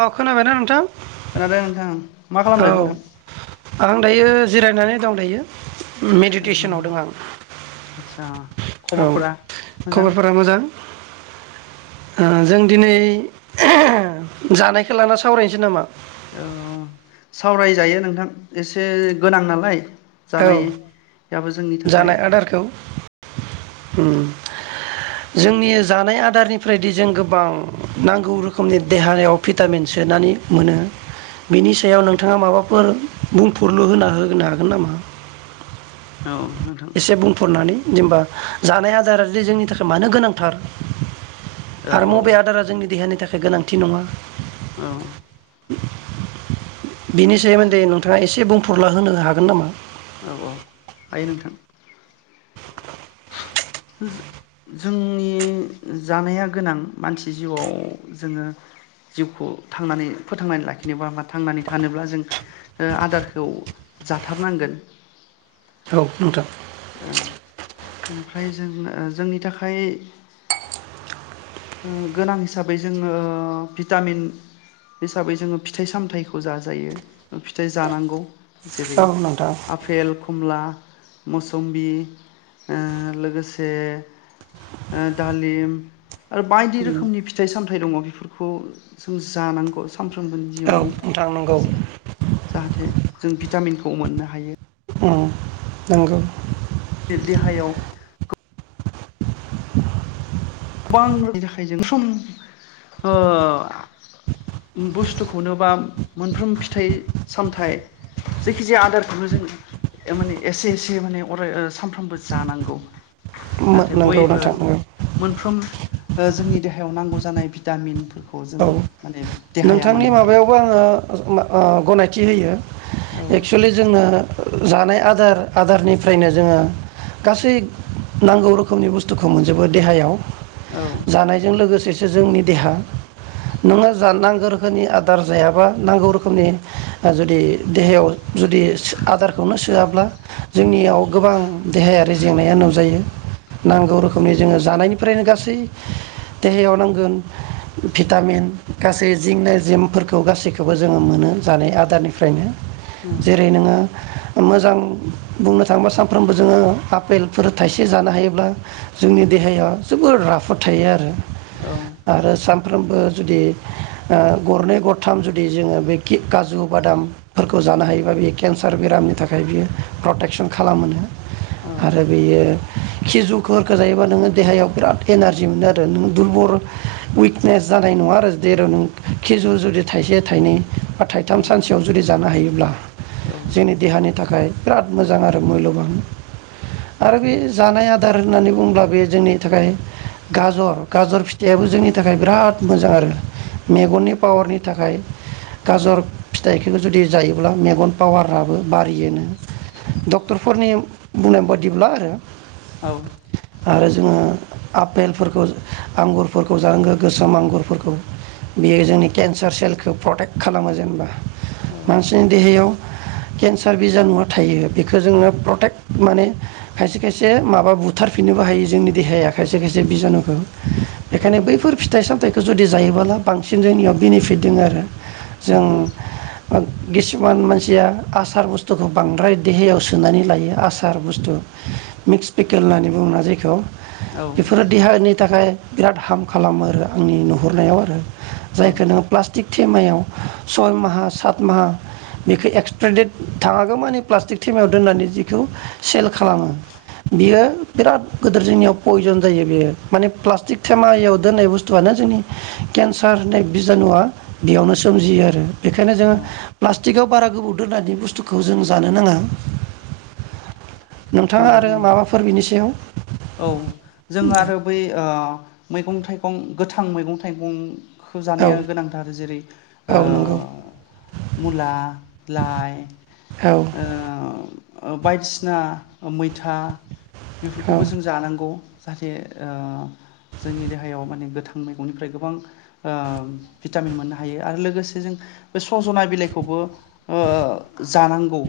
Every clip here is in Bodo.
औ खोनाबायना नोंथां? खोनादों नोंथां मा औ खालामदों आं दायो जिरायनानै दं दायो नोंथां मेडिटेसनाव दं आं। आदसा औ खबरफोरा मोजां खबरफोरा मोजां ओ जों दिनै जानायखौ लाना सावरायनोसै नामा? औ सावरायजायो नोंथां एसे गोनां नालाय औ जानाय जानाय आदारखौ ओम जोंनि जानाय आदारनिफ्रायदि जों गोबां नांगौ रोखोमनि देहायाव भिटामिन सोनानै मोनो बिनि सायाव नोंथाङा माबाफोर बुंफोरलु होना होनो हागोन नामा? औ नोंथां एसे बुंफोरनानै जेनबा जानाय आदार जदि जोंनि थाखाय मानो गोनांथार औ आरो औ मबे आदारा जोंनि देहानि थाखाय थाखाय गोनांथि नङा औ। बिनि सोमोन्दै नोंथाङा एसे बुं बुरला होनो हागोन नामा? औ औ हायो नोंथां। जोंनि जानाया गोनां मानसि जिउआव जोङो जिउखौ थांनानै फोथांनानै लाखिनोबा बा थांनानै थानोब्ला जों आदारखौ जाथारनांगोन। औ नोंथां। औ ओमफ्राय जों जोंनि थाखाय गोनां हिसाबै जोङो भिटामिन हिसाबै जोङो फिथाइ सामथाइखौ जाजायो फिथाइ जानांगौ जेरै औ नोंथां आफेल, खमला मौसुम्बि ओ लोगोसे दालिम आरो बायदि रोखोमनि फिथाइ सामथाय फिथाइ दङ बेफोरखौ जों जानांगौ सानफ्रोमबो नि औ जिउआव नोंथां नंगौ जाहाथे जों भिटामिनखौ मोननो हायो उम नंगौ। देहायाव गोबां रोखोमनि थाखाय जों सम बुस्थुखौनो बा मोनफ्रोम फिथाइ सामथाइ जायखि जाया आदारखौनो जों माने एसे एसे माने अराय सानफ्रामबो जानांगौ। जाहाथे बय नंगौ ओ नोंथां नंगौ। मोनफ्रोम जोंनि देहायाव नांगौ जानाय भिटामिन औ नोंथांनि हायो माबायावबो आङो ओ गनायथि होयो। औ एक्सेलि जोंनो जानाय आदार आदारनिफ्रायनो जोङो गासै नांगौ रोखोमनि बुस्थुखौ मोनजोबो देहायाव। औ जानायजों लोगोसे जोंनि देहा नोंङो जा नांगौ रोखोमनि आदार जायाबा नांगौ रोखोमनि जुदि देहायाव जुदि आदार खौनो सोआब्ला औ जोंनियाव गोबां देहायारि जेंनाया नुजायो। नांगौ रोखोमनि जोङो जानायनिफ्रायनो गासै देहायाव नांगोन भिटामिन गासै जिंना जिमफोरखौ गासैखौबो जोङो मोनो जानाय आदारनिफ्रायनो। जेरै नोङो मोजां बुंनो थाङोबा सानफ्रोमबो जोङो आफेलफोर थाइसे जानो हायोब्ला जोंनि देहाया जोबोर राफोद थायो आरो औ। बो जुदि गरनै गरथाम जुदि जोङो बे कि काजु बादामफोरखौ जानो हायोबा बे केन्सार बेरामनि थाखाय बियो प्रटेकसन खालामोनो। आरो बेयो खिजुरफोरखो जायोबा नोङो देहायाव बिराद एनारजि मोनो आरो नों दुरबल उइक स जानाय नङा आरो जेराव नों खिजु जुदि थाइसे थाइनै बा थाइथाम सानसेयाव जुदि जानो हायोब्ला जोंनि देहानि थाखाय बिराद मोजां आरो मुल्यबान आरो बे जानाय आदार होननानै बुङोब्ला बे जोंनि थाखाय गाजर गाजर फिथाइयाबो जोंनि थाखाय बिराद मोजां आरो मेगननि पावारनि थाखाय गाजर फिथाइखौ जुदि जायोब्ला मेगन पावाराबो बारियोनो डक्टरफोरनि बुंनाय बादिब्ला आरो। औ। आरो जोङो आफेलफोरखौ आंगुरफोरखौ जानांगो आंगुरफोरखौ बेयो जोंनि केन्सार सेलखौ प्रटेट खालामो जेनेबा औ मानसिनि देहायाव केन्सार बिजानुआ थायो बेखौ जोङो प्रटेक्ट माने खायसे खायसे माबा बुथारफिननोबो हायो जोंनि देहाया खायसे खायसे बिजानुखौ बेखायनो बैफोर फिथाइ साम फिथाइखौ जुदि जायोब्ला बांसिन जोंनियाव बेनिफिट दङ आरो जों किसुमान मानसिया आसार बुस्थुखौ बांद्राय देहायाव सोनानै लायो आसार बुस्थु मिक्स पेकेल होननानै बुङोना जायखौ बेफोरो देहानि थाखाय बिराद हार्म खालामो आरो आंनि नुहुरनायाव आरो औ जायखौ नोङो प्लास्टिक थेमायाव सय माहा सात माहा बेखौ एक्सपायारि देट थाङागौ माने प्लास्टिक थेमायाव दोननानै जिखौ सेल खालामो बियो बिराद गोदिर जोंनियाव पयजन जायो बेयो माने प्लास्टिक थेमायाव दोननाय बुस्थुआनो जोंनि केन्सार होननाय बिजानुआ बेयावनो सोमजियो आरो। बेखायनो जोङो औ प्ला टिकाव बारा गोबाव दोननायनि बुस्थुखौ जों जानो नाङा। नोंथाङा नंगौ आरो नंगौ माबाफोर बिनि सायाव औ जों आरो बै। ओ मैगं थाइगं गोथां मैगं थाइगं। खौ औ जानाया गोनांथार जेरै ओ औ नंगौ मुला लाइ औ ओ। ओ बायदिसिना मैथा बे औ खौबो जों जानांगौ जाहाथे ओ जोंनि देहायाव माने गोथां मैगंनिफ्राय गोबां ओ भिटामिन मोननो हायो आरो लोगोसे जों बे सज'ना बिलाइखौबो ओ जानांगौ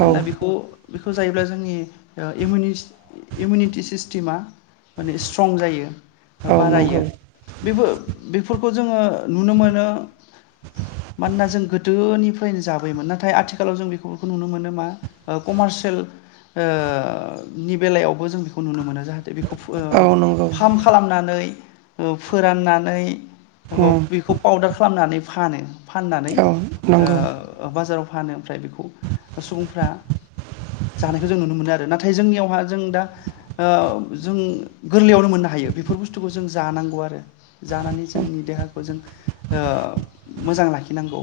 औ मानोना बिखौ बेखौ जायोब्ला जोंनि ओ इमिउनिस इमिउनिटि सिस्टेमा माने स्ट्रं जायो औ बारायो नंगौ बेबो बेफोर खौ जोङो नुनो मोनो मानोना जों गोदोनिफ्रायनो जाबायोमोन नाथाय आथिखालाव जों बेफोरखौ नुनो मोनो मा कमार्सियेल ओ नि बेलायाव। बो जों बेखौ नुनो मोनो जाहाथे बेखौ फो औ नंगौ फार्म खालामनानै औ फोराननानै औ उम बेखौ पाउदार खालामनानै फानो फाननानै औ नंगौ ओ बाजाराव फानो ओमफ्राय बेखौ सुबुंफ्रा जानायखौ जों नुनो मोनो आरो नाथाय जोंनियावहा जों दा औ जों गोरलैयावनो मोननो हायो बेफोर बुस्थुखौ जों जानांगौ आरो। जानानै जोंनि देहाखौ जों ओ मोजां लाखिनांगौ।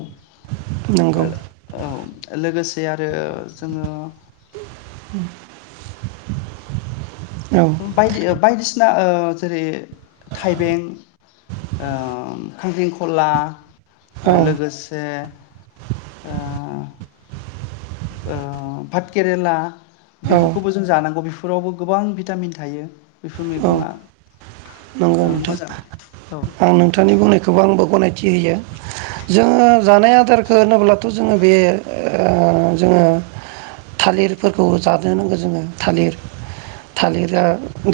नंगौ औ लोगोसे जे आरो जोङो ओम बायदि ओ बायदिसिना ओ जेरै थाइबें ओम खांख्रिंखला औ लोगोसे ओ ओ भात केेरेला औ बेफोरखौबो जों जानांगौ बे फोरावबो गोबां भिटामिन थायो बेफोर औ मैगङा नंगौ ओ नोंथां मोजां आं नोंथांनि बुंनायखौबो आंबो गनाय थि होयो जोङो जानाय आदारखौ होनोब्लाथ' जोङो बे ओ जोङो थालिरफोरखौ जानो नांगौ जोङो थालिर थालिरा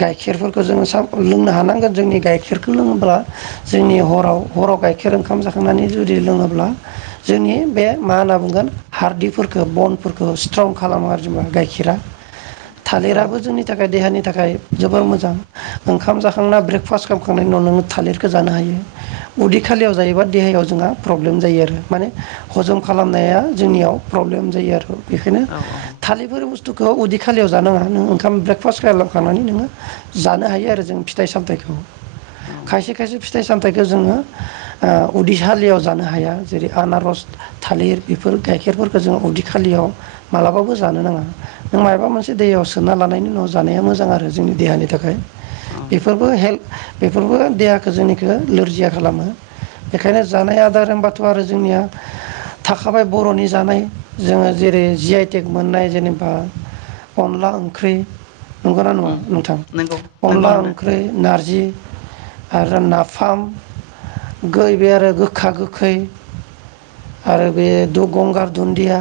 गाय खेरफोरखौ जोङो साफ्रोमबो लोंनो हानांगोन जोंनि गाइखेरखौ लोङोब्ला जोंनि हराव हराव गाइखेर ओंखाम जाखांनानै जुदि लोङोब्ला जोंनि बे मा होनना बुंगोन हारदिफोरखौ बनफोरखौ स्ट्रं खालामो आरो जेनेबा गाइखेरा औ थालिराबो जोंनि थाखाय देहानि थाखाय जोबोर मोजां ओंखाम जाखांना ब्रेकफास्ट खालामखांनायनि उनाव नोङो थालिरखौ जानो हायो उदै खालियाव जायोबा देहायाव जोंहा प्रब्लेम जायो आरो माने हजम खालामनाया जोंनियाव प्रब्लेम जायो आरो बेखायनो औ थालिरफोर बुस थुखौ उद खालियाव जानाङा नों ओंखाम ब्रेफास्ट खालामखांनानै नोङो जानो हायो आरो जों फिथाइ सामथाइखौ औ खायसे खायसे फिथाइ सामथाइखौ ओ जोङो उदै खालियाव जानो हाया जेरै आनारस थालिर बेफोर गाइखेरफोरखो जोङो उदै खालियाव मालाबाबो जानो नाङा नों मायबा मोनसे दैयाव सोना लानायनि उनाव जानाया मोजां आरो जोंनि देहानि थाखाय औ बेफोरबो हेल्प बेफोरबो देहाखौ जोंनिखो लोरजिया खालामो बेखायनो जानाय आदार होनबाथ आरो जोंनिया थाखाबाय बरनि जानाय जोङो जेरै जि आइ टेक मोननाय जेनेबा अनला ओंख्रै नंगोना उम नङा नंगौ नंगौ अनला नोंथां ओंख्रै ना नारजि आरो नाफाम गो इबे आरो गोखा गोखै आरो बे द गंगार दुन्दिया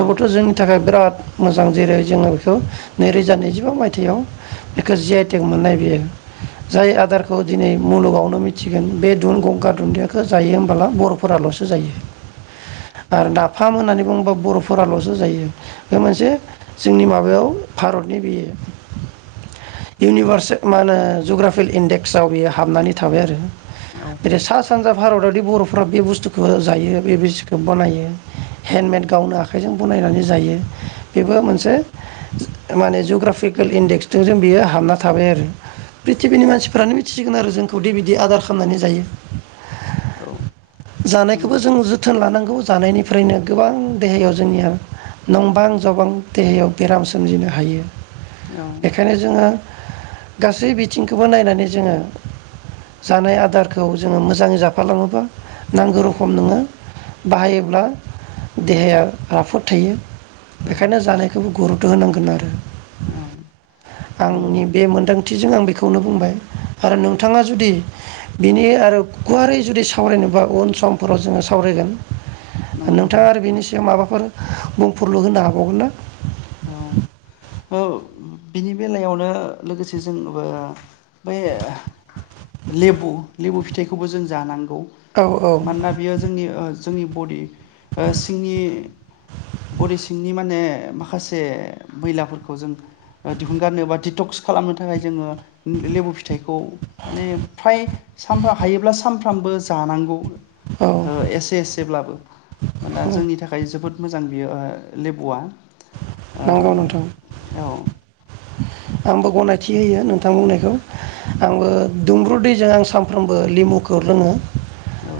औ जोंनि थाखाय बेराद मोजां जेरै जोङो बेखौ नैरोजा नैजिबा मायथाइयाव बेखौ जि आ इटेक मोननाय बेयो जाय आदारखौ दिनै मुलुगावनो मिथिगोन बे दुन गंगार दुुनदियाखो जायो होनबोला बर'फोरालसो जायो आरो नाफाम होननानै बुङोबा बर'फोरालसो जायो बे मोनसे जोंनि माबायाव भारतनि बेयो इउनिभार्से मा होनो जुग्राफेल इन्डेक्सआव बेयो हाबनानै थाबाय आरो औ बि सा सानजा भारतावदि बरफोरा बे बुस्थुखौ जायो बे बिसखौ बानायो हेनमेड गावनो आखाइजों बनायनानै जायो बेबो मोनसे माने जुग्राफिकेल इन्डेक्स जों जों बेयो हाबना थाबाय आरो पृथिबिनि मानसिफ्रानो मिथिसिगोन आरो जोंखौ दि बिदि आदार खामनानै जायो औ जानायखोबो नंगौ जों जु जोथोन लानांगौ जानायनिफ्रायनो गोबां देहायाव जोंनिया नंबां जाबां देहायाव बेराम सोमजिनो हायो औ बेखायनो जोङो गासै बिथिंखोबो नायनानै जोङो जानाय आदारखौ जोङो मोजाङै जाफालाङोबा नांगौ रोखोम नोङो बाहायोब्ला देहाया राफोद थायो औ बेखायनो जानायखोबो गुरुबथ होनांगोन आरो औ नंगौ आंनि बे मोनदांथिजों आं बेखौनो बुंबाय आरो नोंथाङा जुदि बिनि आरो गुवारै जुदि सावरायनोबा उन समफोराव जोङो सावरायगोन नंगौ नोंथां नोंथाङा आरो बेनि सायाव माबा फोर बुंफुरलु होनो हाबावगोन ना औ ओ बिनि बेलायावनो लोगोसे जों ब बै लेबु लेबु फिथाइखौबो जों जानां गौ औ औ मानोना बेयो जोंनि ओ जोंनि बदि सिंनि बदि सिंनि माने माखासे मैलाफोरखौ जों दिहुनगारनो बा दिटक्स खालामनो थाखाय जोङो लेबु फिथाइखौ माने फ्राय सानफ्राम हायोब्ला सानफ्रामबो जानांगौ औ ओ एसे एसेब्लाबो औ माने‌ जोंनि थाखाय जोबोद मोजां बियो ओ लेबुआ ओं नंगौ नोंथां औ आंबो गनायथि होयो नोंथां बुंनायखौ आंबो दुंब्रुद दैजों आं सामफ्रोमबो लिमुखौ लोङो। औ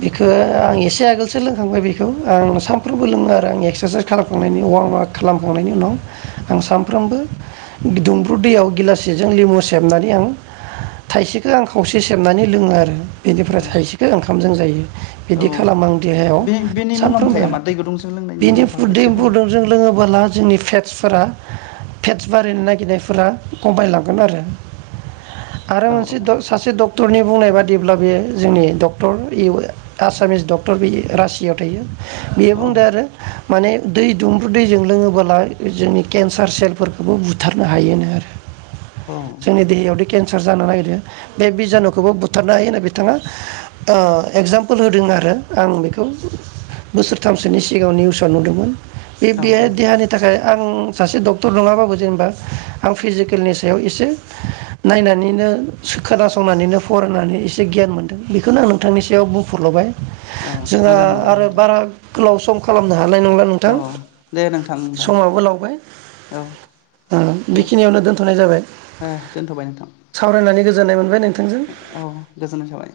बिखो आं एसे आगोलसो लोंखांबाय बिखौ आं सानफ्रोमबो लोङो आरो आं एक्सारसाइस खालामखांनायनि वारमवार्क खालामखांनायनि उनाव आं सानफ्रोमबो दुंब्रुद दैयाव गिलाससेजों लिमु सेबनानै आं थाइसेखो आं खावसे सेबनानै लोङो आरो बेनिफ्राय थाइसेखो ओंखामजों जायो औ बिदि खालामो आं देहायाव बे बेनि मुलाम्फाया सानफ्रोमबो मा दै गुदुंजों लोंनायनि बिनि मुलाम्फाखौ दै एसे बुंनो [unintelligible] जों लोङोबा ला जोंनि फेटसफोरा फेटस बारायनो नागिरनायफोरा कमायलांगोन आरो आरो औ मोनसे द सासे डक्टरनि बुंनाय बादिब्ला बेयो जोंनि डक्टर इ [unintelligible] आसामिस डक्टर बेयो रासि याव थायो। बेयो औ बुंदो आरो माने दै दुंब्रुद दैजों लोङोबोला जोंनि केन्सार सेलफोरखौबो बुथारनो हायोनो आरो औ जोंनि देहायाव दै केन्सार जानो नागिरो बे बिजानुखौबो बुथारनो हायोनो बिथाङा एगजामपोल होदों आरो आं बेखौ बोसोरथामसोनि सिगाङाव निउसाव नुदोंमोन। औ बे-बेह देहानि थाखाय आं सासे डक्टर नङाबाबो जेनेबा आं फिजिकेलनि सायाव एसे नायनानैनो खोनासंनानैनो फरायनानै एसे गियान मोनदों बेखौनो आं नोंथांनि सायाव बुंफुरल'बाय औ जोंहा मोजां मोजां आरो नोंथां बारा गोलाव सम खालामनो हानाय नंला औ नोंथां। दे नोंथां होमबा। समाबो लावबाय औ ओ बेखिनियावनो दोनथ'नाय जाबाय। ओ दोनथ'बाय नोंथां सावरायनानै गोजोननाय मोनबाय नोंथांजों औ गोजोननाय थाबाय।